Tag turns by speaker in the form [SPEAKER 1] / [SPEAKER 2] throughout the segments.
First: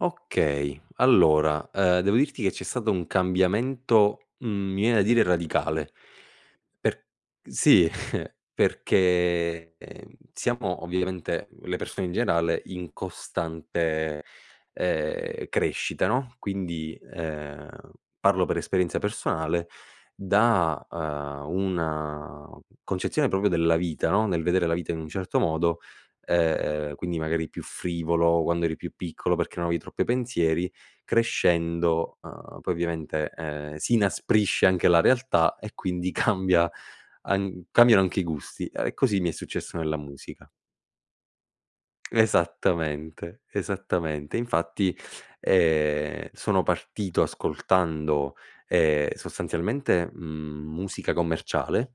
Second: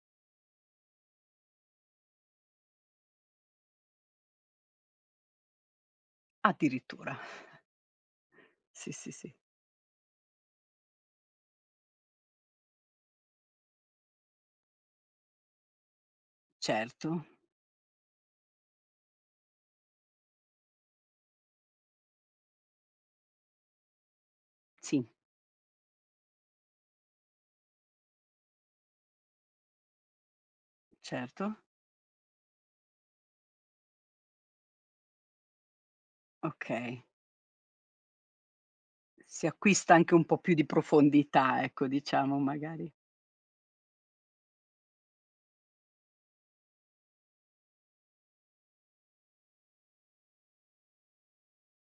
[SPEAKER 1] Okay, allora, ehm, devo dirti che c'è stato un cambiamento, mhmm, mi viene da dire radicale, per
[SPEAKER 2] Addirittura.
[SPEAKER 1] sì,
[SPEAKER 2] Sì, sì, sì.
[SPEAKER 1] perché, ehm, siamo ovviamente, le persone in generale, in costante, ehm, crescita, no, quindi,
[SPEAKER 2] Certo.
[SPEAKER 1] ehm, parlo per esperienza personale, da, uhm, una concezione proprio della vita, no, nel vedere la vita in
[SPEAKER 2] Sì.
[SPEAKER 1] un certo modo, ehm, quindi magari più frivolo quando eri più piccolo perché non avevi troppi pensieri,
[SPEAKER 2] Certo.
[SPEAKER 1] crescendo, uhm, poi ovviamente, ehm, si inasprisce anche la realtà, e quindi cambia
[SPEAKER 2] Okay.
[SPEAKER 1] an cambiano anche i gusti, uhm, e così mi è
[SPEAKER 2] Si
[SPEAKER 1] successo
[SPEAKER 2] acquista
[SPEAKER 1] nella
[SPEAKER 2] anche un po'
[SPEAKER 1] musica.
[SPEAKER 2] più di profondità ecco, diciamo, magari.
[SPEAKER 1] Esattamente, esattamente. Infatti, ehm, sono partito ascoltando, ehm, sostanzialmente, mhmm, musica commerciale,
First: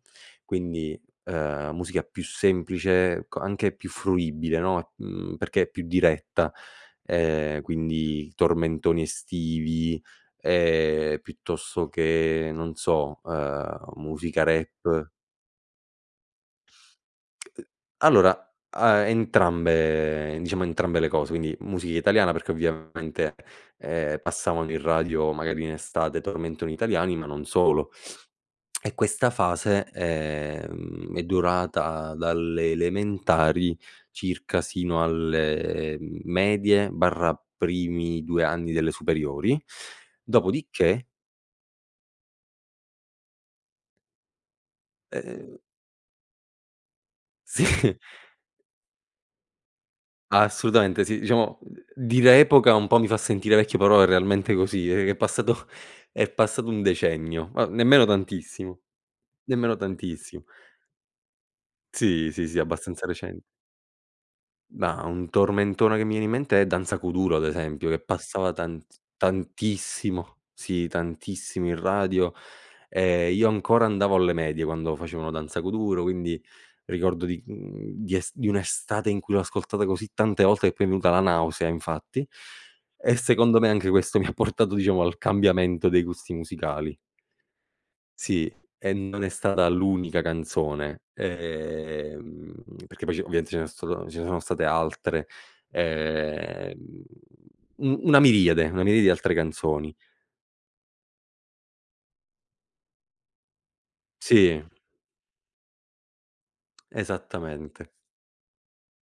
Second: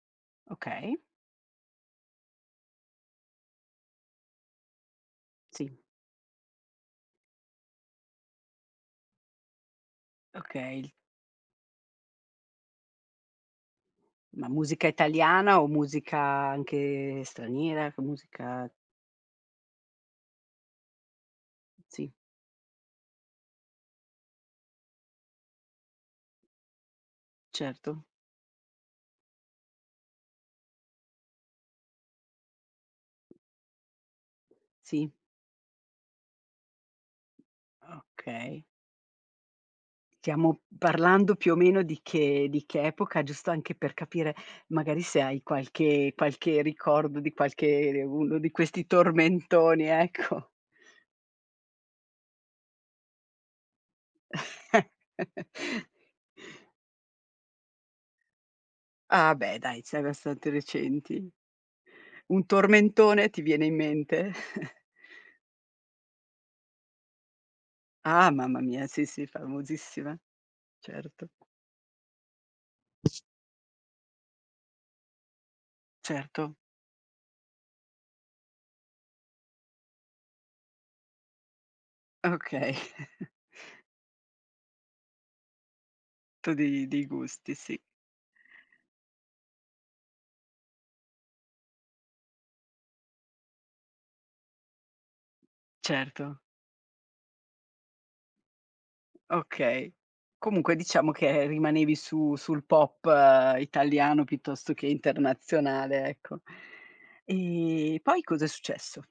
[SPEAKER 2] Okay.
[SPEAKER 1] quindi, ehm, musica più semplice, co anche più fruibile, no, e mhmm, perché è
[SPEAKER 2] Sì.
[SPEAKER 1] più diretta, ehm, quindi tormentoni estivi,
[SPEAKER 2] Okay.
[SPEAKER 1] ehm, piuttosto che non so, ehm, musica
[SPEAKER 2] Ma musica
[SPEAKER 1] rap.
[SPEAKER 2] italiana, o musica anche
[SPEAKER 1] [unintelligible]
[SPEAKER 2] straniera, che
[SPEAKER 1] Allora
[SPEAKER 2] musica
[SPEAKER 1] a entrambe diciamo entrambe le cose, quindi musica
[SPEAKER 2] Sì.
[SPEAKER 1] italiana perché ovviamente, ehm, passavano in radio magari in estate tormentoni italiani, ma non solo
[SPEAKER 2] Certo.
[SPEAKER 1] e questa fase, ehm, è durata dalle elementari circa sino
[SPEAKER 2] Sì.
[SPEAKER 1] alle medie barra primi due
[SPEAKER 2] Okay.
[SPEAKER 1] anni delle superiori,
[SPEAKER 2] Stiamo
[SPEAKER 1] dopodiché
[SPEAKER 2] parlando più o meno di che di che epoca, giusto anche per capire magari se hai
[SPEAKER 1] Ehm
[SPEAKER 2] qualche qualche ricordo di qualche
[SPEAKER 1] Sì.
[SPEAKER 2] de uno di questi tormentoni, ecco.
[SPEAKER 1] Assolutamente, sì diciamo, uhm, dire epoca un po' mi fa sentire vecchio, però è realmente così, è è passato è passato un decennio, ma nemmeno tantissimo,
[SPEAKER 2] Ah, beh
[SPEAKER 1] nemmeno
[SPEAKER 2] dai, sei
[SPEAKER 1] tantissimo.
[SPEAKER 2] abbastante recenti.
[SPEAKER 1] Sì,
[SPEAKER 2] Un
[SPEAKER 1] sì, sì, abbastanza
[SPEAKER 2] tormentone, ti
[SPEAKER 1] recen
[SPEAKER 2] viene in mente?
[SPEAKER 1] Ma un tormentone che mi viene in mente, è Danza Kuduro ad esempio, che
[SPEAKER 2] Ah
[SPEAKER 1] passava
[SPEAKER 2] mamma
[SPEAKER 1] tant
[SPEAKER 2] mia, sì, sì, famosissima.
[SPEAKER 1] tantissimo sì
[SPEAKER 2] Certo.
[SPEAKER 1] tantissimo in radio, ehm, io ancora andavo alle medie quando facevano Danza Kuduro, quindi
[SPEAKER 2] Certo.
[SPEAKER 1] ricordo di mhmm, di es di un'estate in cui l'ho ascoltata così tante volte che poi m'è venuta la nausea infatti,
[SPEAKER 2] Okay.
[SPEAKER 1] e secondo me anche questo, mi ha portato diciamo al cambiamento dei gusti
[SPEAKER 2] Tu di
[SPEAKER 1] musicali.
[SPEAKER 2] di gusti, sì.
[SPEAKER 1] Sì, e non è stata l'unica canzone, ehm, perché poi c'è ovviamente ce ne so' stato ce ne sono state altre,
[SPEAKER 2] Certo.
[SPEAKER 1] ehm, u una miriade, una miriade di altre
[SPEAKER 2] Okay,
[SPEAKER 1] canzoni.
[SPEAKER 2] comunque diciamo che rimanevi su sul pop italiano,
[SPEAKER 1] Sì.
[SPEAKER 2] piuttosto che internazionale, ecco.
[SPEAKER 1] Esattamente.
[SPEAKER 2] Ehm, poi cos'è successo?